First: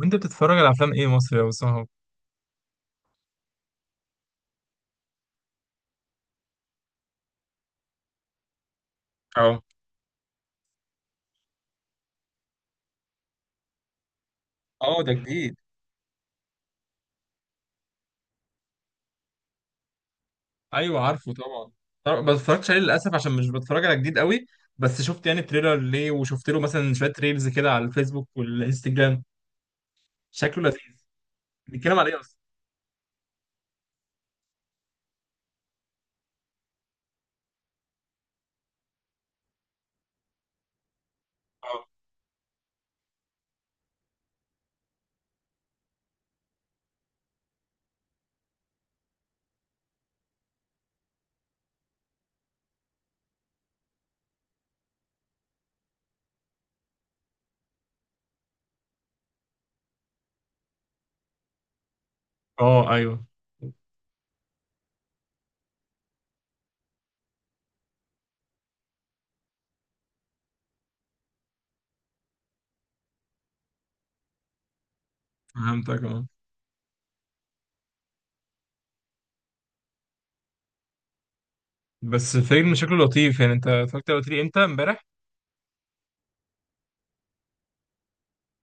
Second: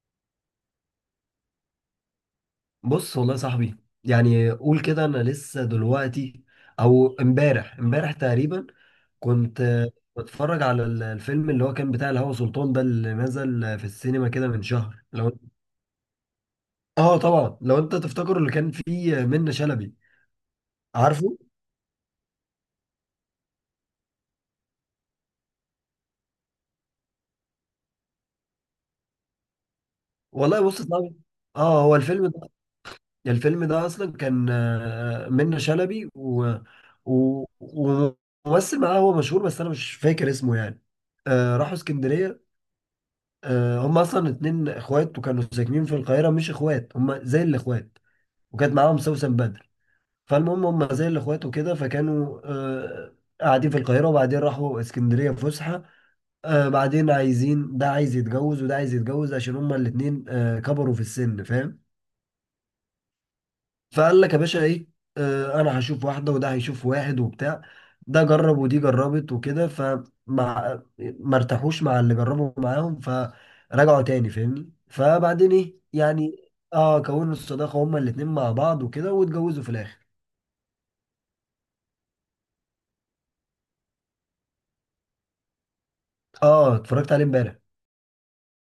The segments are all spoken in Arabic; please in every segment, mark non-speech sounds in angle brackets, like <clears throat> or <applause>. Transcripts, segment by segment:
وانت بتتفرج على افلام ايه مصري يا اسامه؟ بص والله يا صاحبي، يعني قول كده انا لسه دلوقتي او امبارح تقريبا. كنت اه، بتفرج على الفيلم اللي هو كان بتاع الهوى سلطان ده اللي نزل في السينما كده من اه، شهر. ده لو جديد؟ اه طبعا، لو انت تفتكر، اللي كان فيه منة شلبي. ايوه، عارفه. عارفه طبعا. طبعا ما اتفرجتش عليه للاسف عشان مش بتفرج على جديد قوي. بس شفت يعني تريلر ليه، وشفت له مثلا شويه ريلز كده على الفيسبوك والانستجرام. والله شكله بص يا لذيذ. صاحبي، اه هو بيتكلم على ايه الفيلم اصلا؟ ده، الفيلم ده اصلا كان منة شلبي وممثل معاه هو مشهور بس انا مش فاكر اسمه يعني. راحوا اه، اسكندرية. هم اصلا اتنين اخوات وكانوا ساكنين في القاهره، مش اخوات هم زي الاخوات، وكانت معاهم سوسن بدر. فالمهم هم زي الاخوات وكده، فكانوا قاعدين في القاهره وبعدين راحوا اسكندريه فسحه. بعدين عايزين، ده عايز يتجوز وده عايز يتجوز، عشان هم الاتنين كبروا في السن، فاهم؟ اه، ايوه، فقال لك يا باشا ايه، انا هشوف واحده وده هيشوف واحد وبتاع. ده جرب ودي جربت وكده، فمع ما ارتاحوش مع اللي جربوا معاهم فرجعوا تاني، فاهمني؟ فبعدين ايه فهمتك. اه، يعني، اه كونوا الصداقه هما الاتنين مع بعض وكده، واتجوزوا في الاخر. بس الفيلم شكله لطيف. يعني انت اتفرجت على قلت لي امتى؟ امبارح؟ اه اتفرجت عليه امبارح.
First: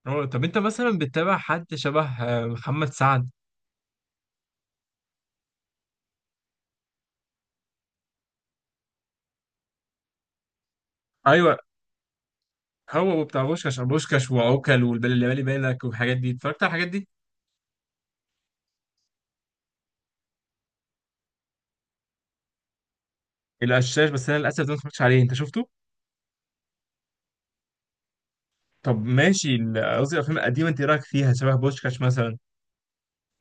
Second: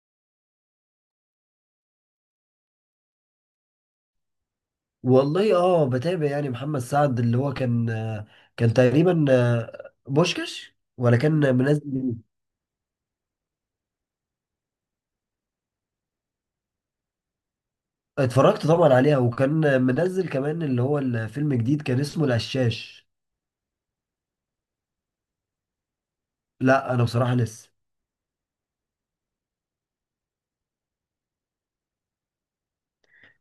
اه، طب انت مثلا بتتابع حد شبه محمد سعد؟ والله اه، بتابع يعني محمد سعد اللي هو كان كان تقريبا بوشكش ولا كان ايوه، منزل. هو بتاع بوشكاش بوشكاش وعوكل واللي بالي بالك والحاجات دي. اتفرجت على الحاجات دي؟ اتفرجت طبعا عليها، وكان منزل كمان اللي هو الفيلم جديد كان اسمه القشاش. القشاش؟ بس انا للاسف ده ما اتفرجتش عليه. انت شفته؟ لا انا بصراحه لسه. طب ماشي، قصدي الافلام القديمه، انت إيه رايك فيها؟ شبه بوشكاش مثلا؟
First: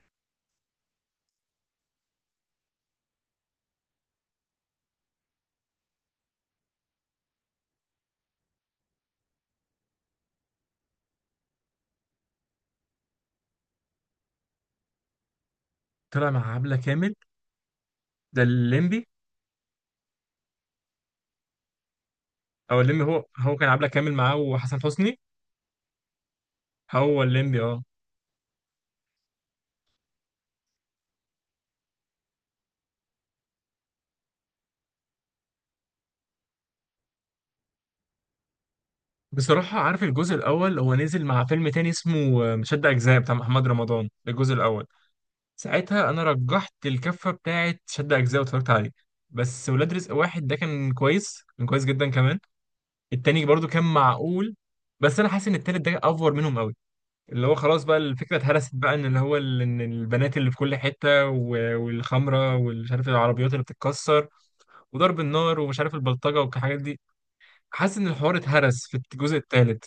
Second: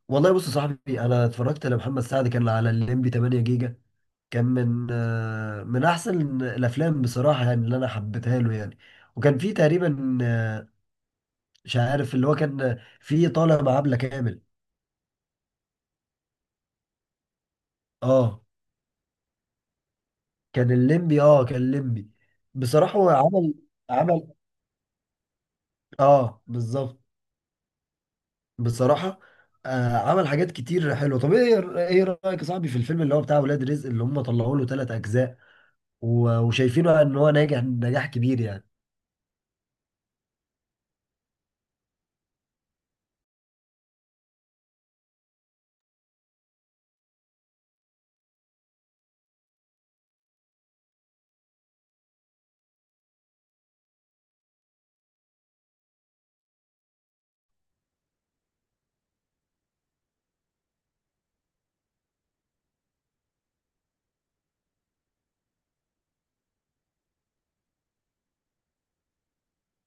والله بص يا صاحبي، انا اتفرجت لمحمد سعد كان على الليمبي 8 جيجا. كان من من احسن الافلام بصراحه يعني، اللي انا حبيتها له يعني. وكان في تقريبا مش عارف، اللي هو كان في طالع مع عبله كامل. طلع مع عبله كامل؟ ده اه الليمبي. كان الليمبي. او بصراحه الليمبي، هو هو عمل. هو كان عبله كامل عمل معاه وحسن حسني. اه بالظبط. هو الليمبي، اه. بصراحة عمل حاجات كتير حلوة. طب ايه رأيك يا صاحبي في الفيلم اللي هو بتاع ولاد رزق، اللي هم طلعوا له ثلاث أجزاء وشايفينه ان هو ناجح نجاح كبير يعني؟ بصراحه، عارف الجزء الاول هو نزل مع فيلم تاني اسمه شد اجزاء بتاع محمد رمضان. ده الجزء الاول. ساعتها انا رجحت الكفه بتاعه شد اجزاء واتفرجت عليه. بس ولاد رزق واحد ده كان كويس، كان كويس جدا كمان. التاني برضو كان معقول. بس انا حاسس ان التالت ده افور منهم قوي. اللي هو خلاص بقى، الفكرة اتهرست بقى، ان اللي هو ان البنات اللي في كل حتة، والخمرة، والمش عارف العربيات اللي بتتكسر، وضرب النار، ومش عارف البلطجة والحاجات دي. حاسس ان الحوار اتهرس في الجزء الثالث.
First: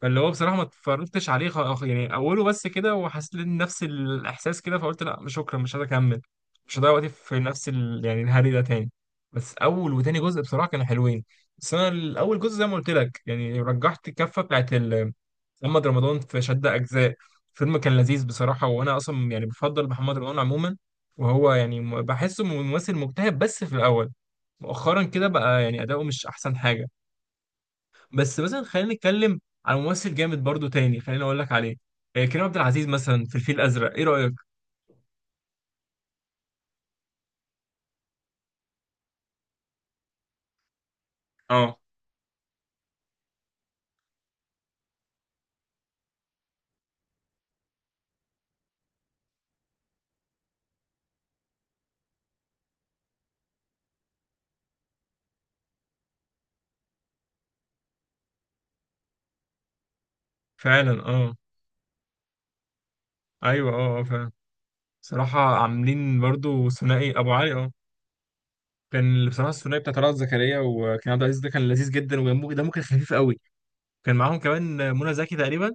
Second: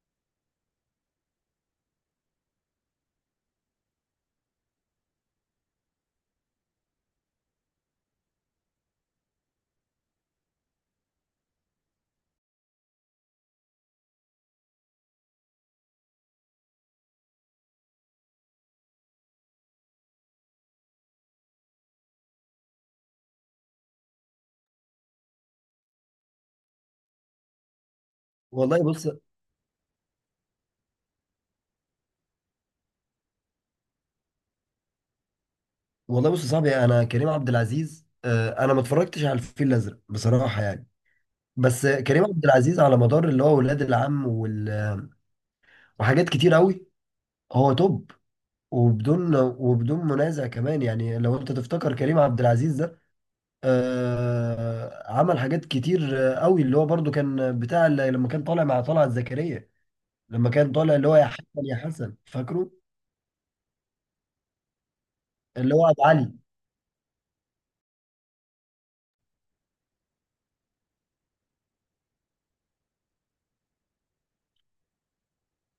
فاللي هو بصراحة ما اتفرجتش عليه، يعني أوله بس كده، وحسيت إن نفس الإحساس كده، فقلت لا، مش شكرا، مش عايز أكمل. مش هضيع وقتي في نفس يعني الهري ده تاني. بس أول وتاني جزء بصراحة كانوا حلوين. بس أنا الأول جزء زي ما قلت لك، يعني رجحت الكفة بتاعت محمد رمضان في شد أجزاء. فيلم كان لذيذ بصراحة، وأنا أصلا يعني بفضل محمد رمضان عموما. وهو يعني بحسه ممثل مجتهد بس في الأول. مؤخرا كده بقى يعني أداؤه مش أحسن حاجة. بس مثلا والله خلينا بص نتكلم عن ممثل جامد برضو تاني. خليني اقول لك عليه. كريم عبد العزيز مثلا، في الفيل الازرق، ايه رايك؟ والله بص يا صاحبي، انا كريم عبد العزيز انا ما اتفرجتش على الفيل الأزرق بصراحة يعني. اه، بس كريم عبد العزيز على مدار اللي هو ولاد العم وحاجات كتير قوي، هو توب وبدون منازع كمان يعني. لو انت تفتكر كريم عبد العزيز عمل حاجات كتير قوي، اللي هو برضو كان بتاع اللي لما كان طالع مع طلعت زكريا، لما كان فعلا. طالع اللي هو يا اه، حسن يا حسن، فاكره؟ ايوه، اه، اه، فعلا. صراحه اللي هو ابو عاملين علي. برضو ثنائي ابو علي، اه. كان بصراحه الثنائي بتاع طلعت زكريا وكريم عبد العزيز ده كان لذيذ جدا، ودمه دمه كان خفيف قوي. كان معاهم كمان منى زكي تقريبا.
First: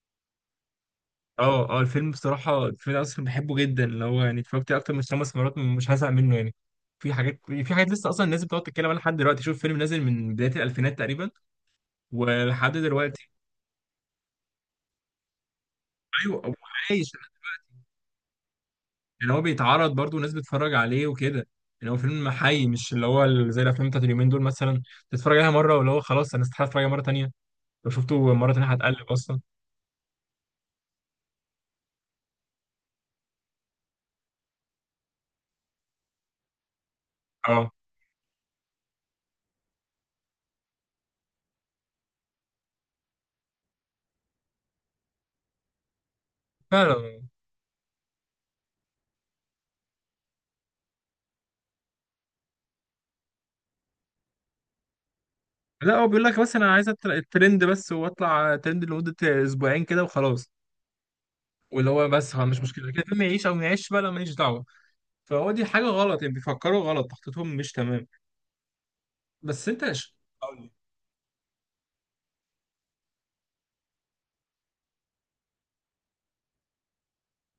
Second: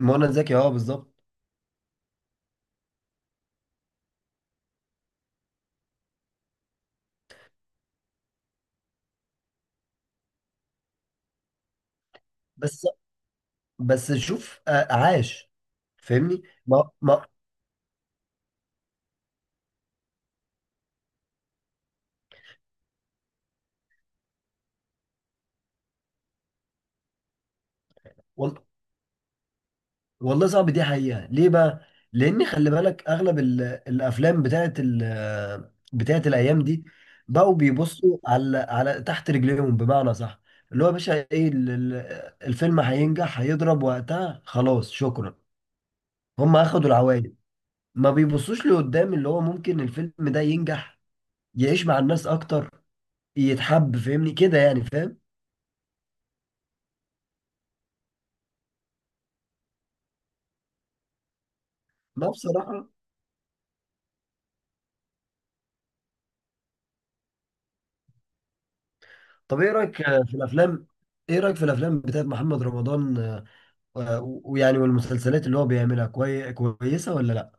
منى زكي، اه بالظبط. اه، اه، الفيلم بصراحه، الفيلم ده اصلا بحبه جدا. اللي هو يعني اتفرجت عليه اكتر من 5 مرات، مش هزهق منه يعني. في حاجات لسه اصلا الناس بتقعد تتكلم عنها لحد دلوقتي. شوف فيلم نازل من بدايه الالفينات تقريبا ولحد بس دلوقتي. بس شوف عاش، فاهمني ايوه، هو عايش. ما. يعني هو بيتعرض برضه وناس بتتفرج عليه وكده. يعني هو فيلم حي، مش اللي هو زي الافلام بتاعت اليومين دول مثلا، تتفرج عليها مره واللي هو خلاص، انا استحاله اتفرج عليها مره تانيه. لو شفته مره تانيه هتقلب اصلا. والله صعب، دي حقيقة، ليه بقى؟ لأن خلي بالك أغلب الأفلام بتاعت الأيام دي بقوا اه، بيبصوا على تحت رجليهم بمعنى صح. اللي هو يا باشا إيه، الفيلم هينجح، هيضرب وقتها، خلاص شكرا، هم أخدوا فعلا. العوائد. ما بيبصوش لقدام اللي هو ممكن الفيلم ده ينجح، يعيش مع الناس أكتر، يتحب، فاهمني كده يعني، فاهم؟ لا هو بيقول لك بس انا عايز الترند بس، واطلع ترند لمده اسبوعين كده وخلاص. واللي هو ما بس خلاص، مش بصراحة، مشكله كده، الفيلم يعيش او ما يعيش بقى، لا ماليش دعوه. فهو دي حاجه غلط. يعني بيفكروا غلط، تخطيطهم مش تمام. طب بس إيه انت رأيك في الأفلام، بتاعت محمد رمضان ويعني والمسلسلات اللي هو بيعملها كويسة ولا لا؟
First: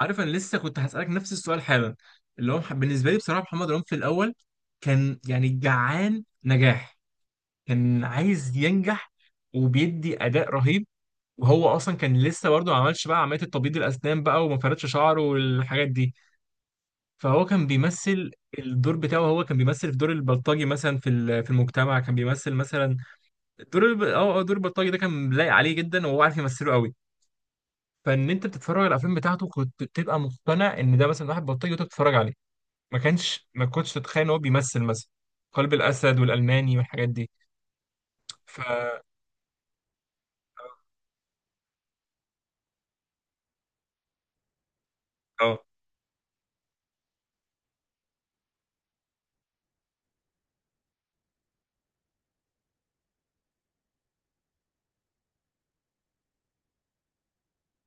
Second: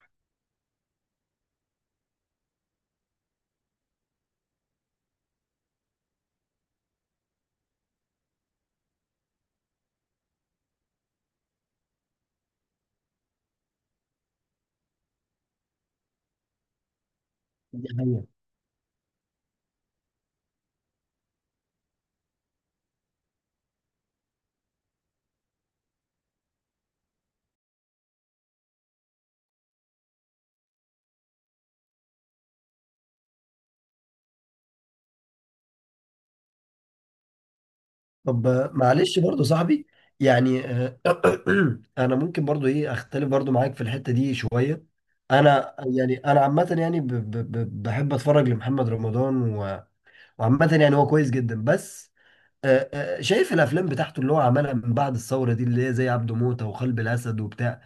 عارف انا لسه كنت هسألك نفس السؤال حالا. اللي هو بالنسبة لي بصراحة، محمد رمضان في الأول كان يعني جعان نجاح. كان عايز ينجح، وبيدي أداء رهيب. وهو أصلا كان لسه برضه ما عملش بقى عملية التبييض الأسنان بقى، وما فردش شعره والحاجات دي. فهو كان دي حقيقة. بيمثل الدور بتاعه. هو كان بيمثل في دور البلطجي مثلا، في في المجتمع كان بيمثل مثلا دور الب... اه آه، دور البلطجي ده كان لايق عليه جدا، وهو عارف يمثله قوي. فان انت بتتفرج على الافلام بتاعته كنت بتبقى مقتنع ان ده مثلا واحد بلطجي وانت بتتفرج عليه. ما كنتش تتخيل ان هو بيمثل مثلا قلب الاسد والالماني والحاجات دي. طب ف معلش برضو صاحبي، يعني <clears throat> انا ممكن برضو ايه اختلف برضو معاك في الحتة دي شوية. اه انا يعني، انا عامة يعني بحب اتفرج لمحمد رمضان وعامة يعني هو كويس جدا. بس شايف الافلام بتاعته اللي هو عملها من بعد الثورة دي، اللي هي زي عبده موتة وقلب الاسد وبتاع،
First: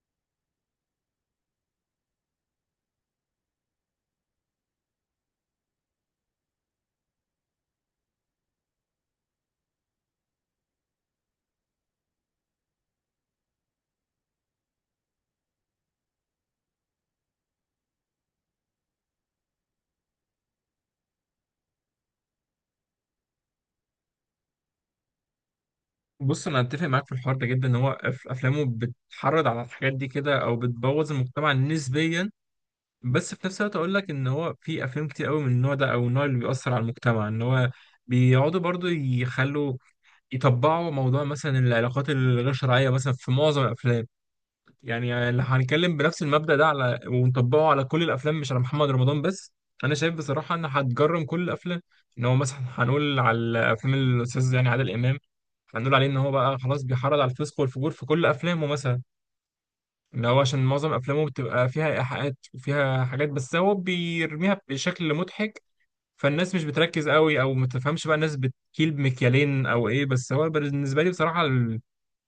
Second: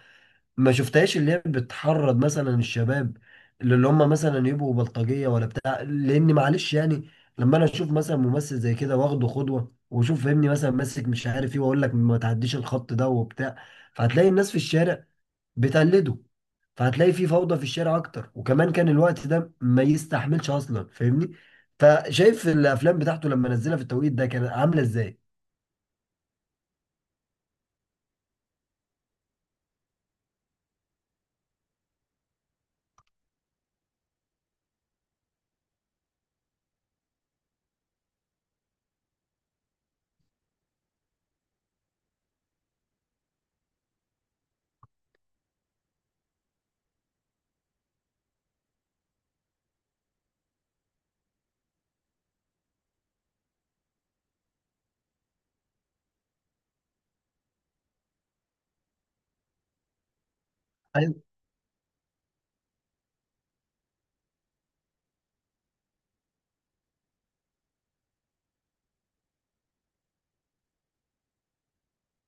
ما شفتهاش، اللي هي بتحرض مثلا الشباب اللي هم مثلا يبقوا بلطجيه ولا بتاع، لان معلش يعني. لما انا اشوف مثلا ممثل زي كده واخده قدوه واشوف فهمني مثلا ماسك مش عارف ايه، واقول لك ما تعديش الخط ده وبتاع، فهتلاقي الناس في الشارع بتقلده، فهتلاقي في فوضى في الشارع اكتر، وكمان كان الوقت ده ما يستحملش اصلا، فاهمني؟ فشايف الافلام بتاعته لما نزلها في التوقيت ده كانت عامله ازاي. بص انا اتفق معاك في الحوار ده جدا، ان هو افلامه بتحرض على الحاجات دي كده، او بتبوظ المجتمع نسبيا. بس في نفس الوقت اقول لك ان هو في افلام كتير قوي من النوع ده، او النوع اللي بيأثر على المجتمع. ان هو بيقعدوا برضو يخلوا يطبعوا موضوع مثلا العلاقات الغير شرعيه مثلا في معظم الافلام. يعني اللي هنتكلم بنفس المبدأ ده على ونطبقه على كل الافلام، مش على محمد رمضان بس. انا شايف بصراحة ان هتجرم كل الافلام. ان هو مثلا هنقول على افلام الاستاذ يعني عادل امام، هنقول عليه ان هو بقى خلاص بيحرض على الفسق والفجور في كل افلامه مثلا، ان هو عشان معظم افلامه بتبقى فيها ايحاءات وفيها حاجات، بس هو بيرميها بشكل مضحك. فالناس مش بتركز قوي، او ما تفهمش بقى. الناس بتكيل بمكيالين او ايه. بس هو بالنسبه لي بصراحه،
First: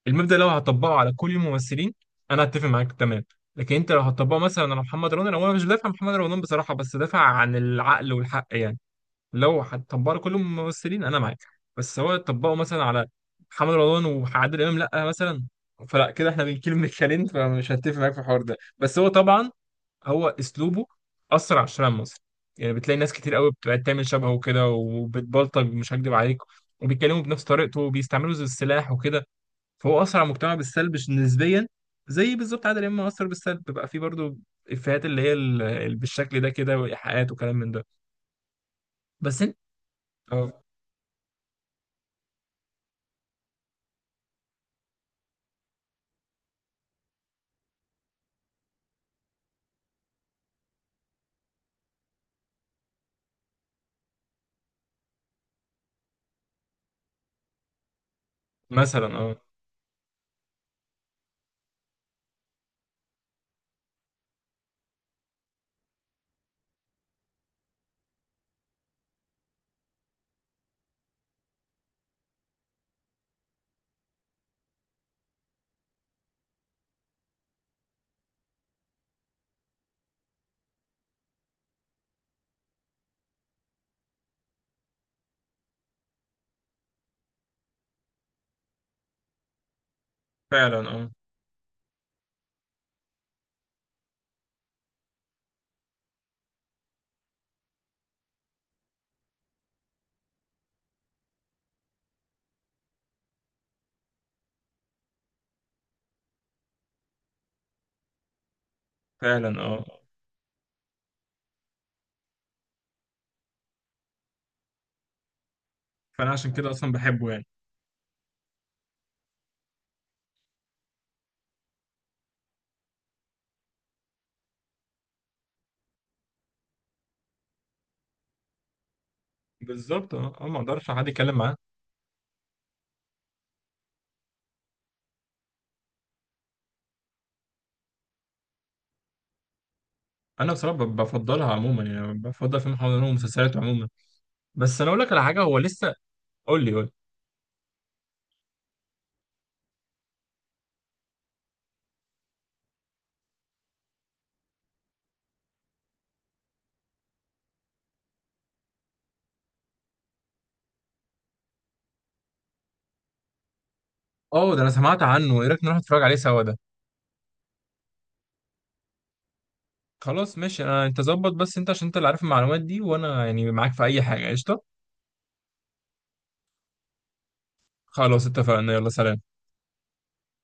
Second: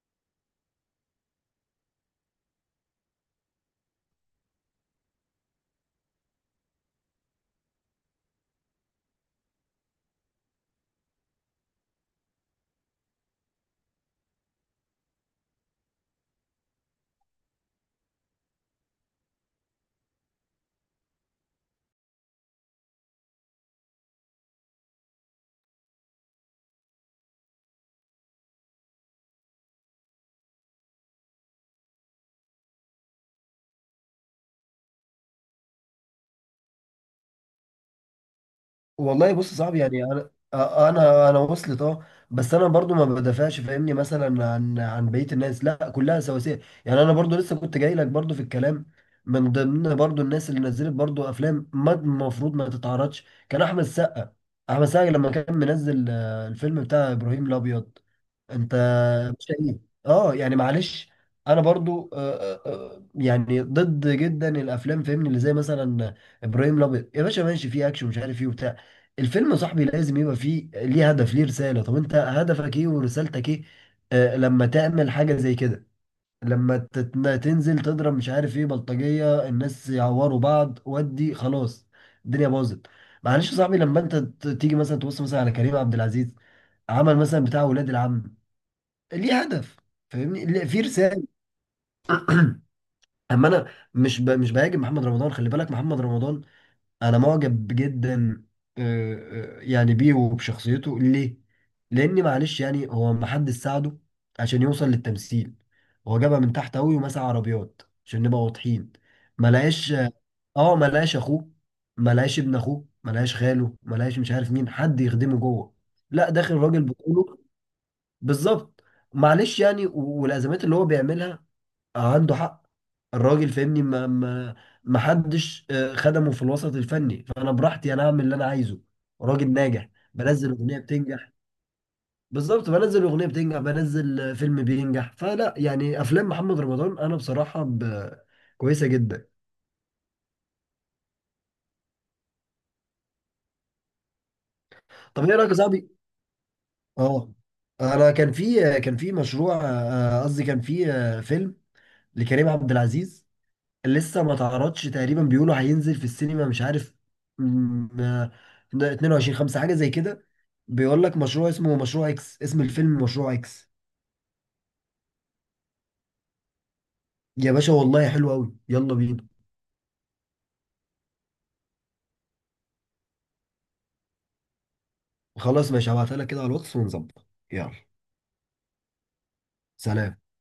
المبدأ لو هتطبقه على كل الممثلين، انا هتفق معاك تمام. لكن انت لو هتطبقه مثلا على محمد رمضان، هو انا مش بدافع عن محمد رمضان بصراحة، بس دافع عن العقل والحق يعني. لو هتطبقه على كل الممثلين انا معاك. بس هو تطبقه مثلا على محمد رمضان وعادل امام، لا مثلا. فلا كده احنا بنكيل من الكلام، فمش هتفق معاك في الحوار ده. بس هو طبعا هو اسلوبه اثر على الشارع المصري. يعني بتلاقي ناس كتير قوي بتبقى تعمل شبهه وكده وبتبلطج، مش هكدب عليك. وبيتكلموا بنفس طريقته، وبيستعملوا زي السلاح وكده. فهو اثر على المجتمع بالسلب نسبيا. زي بالظبط عادل امام اثر بالسلب. بيبقى فيه برضو افيهات اللي هي بالشكل ده كده، وايحاءات وكلام من ده. والله بس بص، انت، صعب يعني. انا اه، انا وصلت، اه. بس انا برضو ما بدافعش فاهمني مثلا عن بقيه الناس، لا كلها سواسيه يعني. انا برضو لسه كنت جاي لك برضو في الكلام، من ضمن برضو الناس اللي نزلت برضو افلام ما المفروض ما تتعرضش كان احمد السقا. احمد السقا لما كان منزل الفيلم بتاع ابراهيم الابيض. انت مثلا، اه، مش شقيق، اه يعني معلش. انا برضو يعني ضد جدا الافلام فاهمني اللي زي مثلا ابراهيم الابيض. يا باشا ماشي فيه اكشن مش عارف ايه وبتاع، الفيلم يا صاحبي لازم يبقى فيه ليه هدف، ليه رساله. طب انت هدفك ايه ورسالتك ايه لما تعمل حاجه زي كده؟ لما تنزل تضرب مش عارف ايه بلطجيه، الناس يعوروا بعض، ودي خلاص الدنيا باظت. معلش يا صاحبي، لما انت تيجي مثلا تبص مثلا على كريم عبد العزيز، عمل مثلا بتاع ولاد العم، ليه هدف، فاهمني فعلا. في اه، رسالة. <clears throat> اما انا، مش بهاجم محمد رمضان، خلي بالك. محمد رمضان انا معجب جدا آه، يعني بيه وبشخصيته، ليه؟ لان معلش يعني هو محدش ساعده عشان يوصل للتمثيل، هو جابها من تحت قوي ومسح عربيات عشان نبقى واضحين. ما فعلا. اه، لقاش، اخوه، ما لقاش ابن اخوه، ما لقاش خاله، ما لقاش مش عارف مين، حد يخدمه جوه، لا فانا عشان داخل كده راجل اصلا بحبه بطوله. يعني. بالظبط، معلش يعني، والازمات اللي هو بيعملها عنده حق الراجل، فاهمني، ما حدش خدمه في الوسط الفني، فانا براحتي انا اعمل اللي انا عايزه. راجل ناجح، بالظبط، اه، بنزل ما اغنيه اقدرش حد بتنجح، يتكلم معاه. بالظبط، بنزل اغنيه بتنجح، بنزل فيلم بينجح، فلا يعني افلام محمد رمضان انا بصراحه كويسه جدا. انا بصراحه بفضلها عموما، يعني بفضل فيلم حضانه ومسلسلات عموما. بس انا اقول لك على طب ايه حاجه، رايك يا هو صاحبي، لسه. قول لي، قول لي. اه انا كان في مشروع قصدي كان في فيلم لكريم عبد العزيز. لسه ما تعرضش تقريبا، بيقولوا هينزل في السينما مش عارف، م- آه، 22/5 حاجة زي كده. بيقول لك مشروع، اسمه مشروع اكس، اسم الفيلم مشروع اكس. اه، ده انا سمعت عنه. ايه رايك نروح نتفرج عليه سوا ده؟ يا باشا والله حلو قوي، يلا بينا. خلاص ماشي. انا انت ظبط، بس انت عشان انت اللي عارف المعلومات دي، وانا يعني معاك في اي حاجه، قشطه. خلاص ماشي، هبعتها لك كده على الواتس ونظبط، يلا خلاص اتفقنا، يلا سلام. سلام.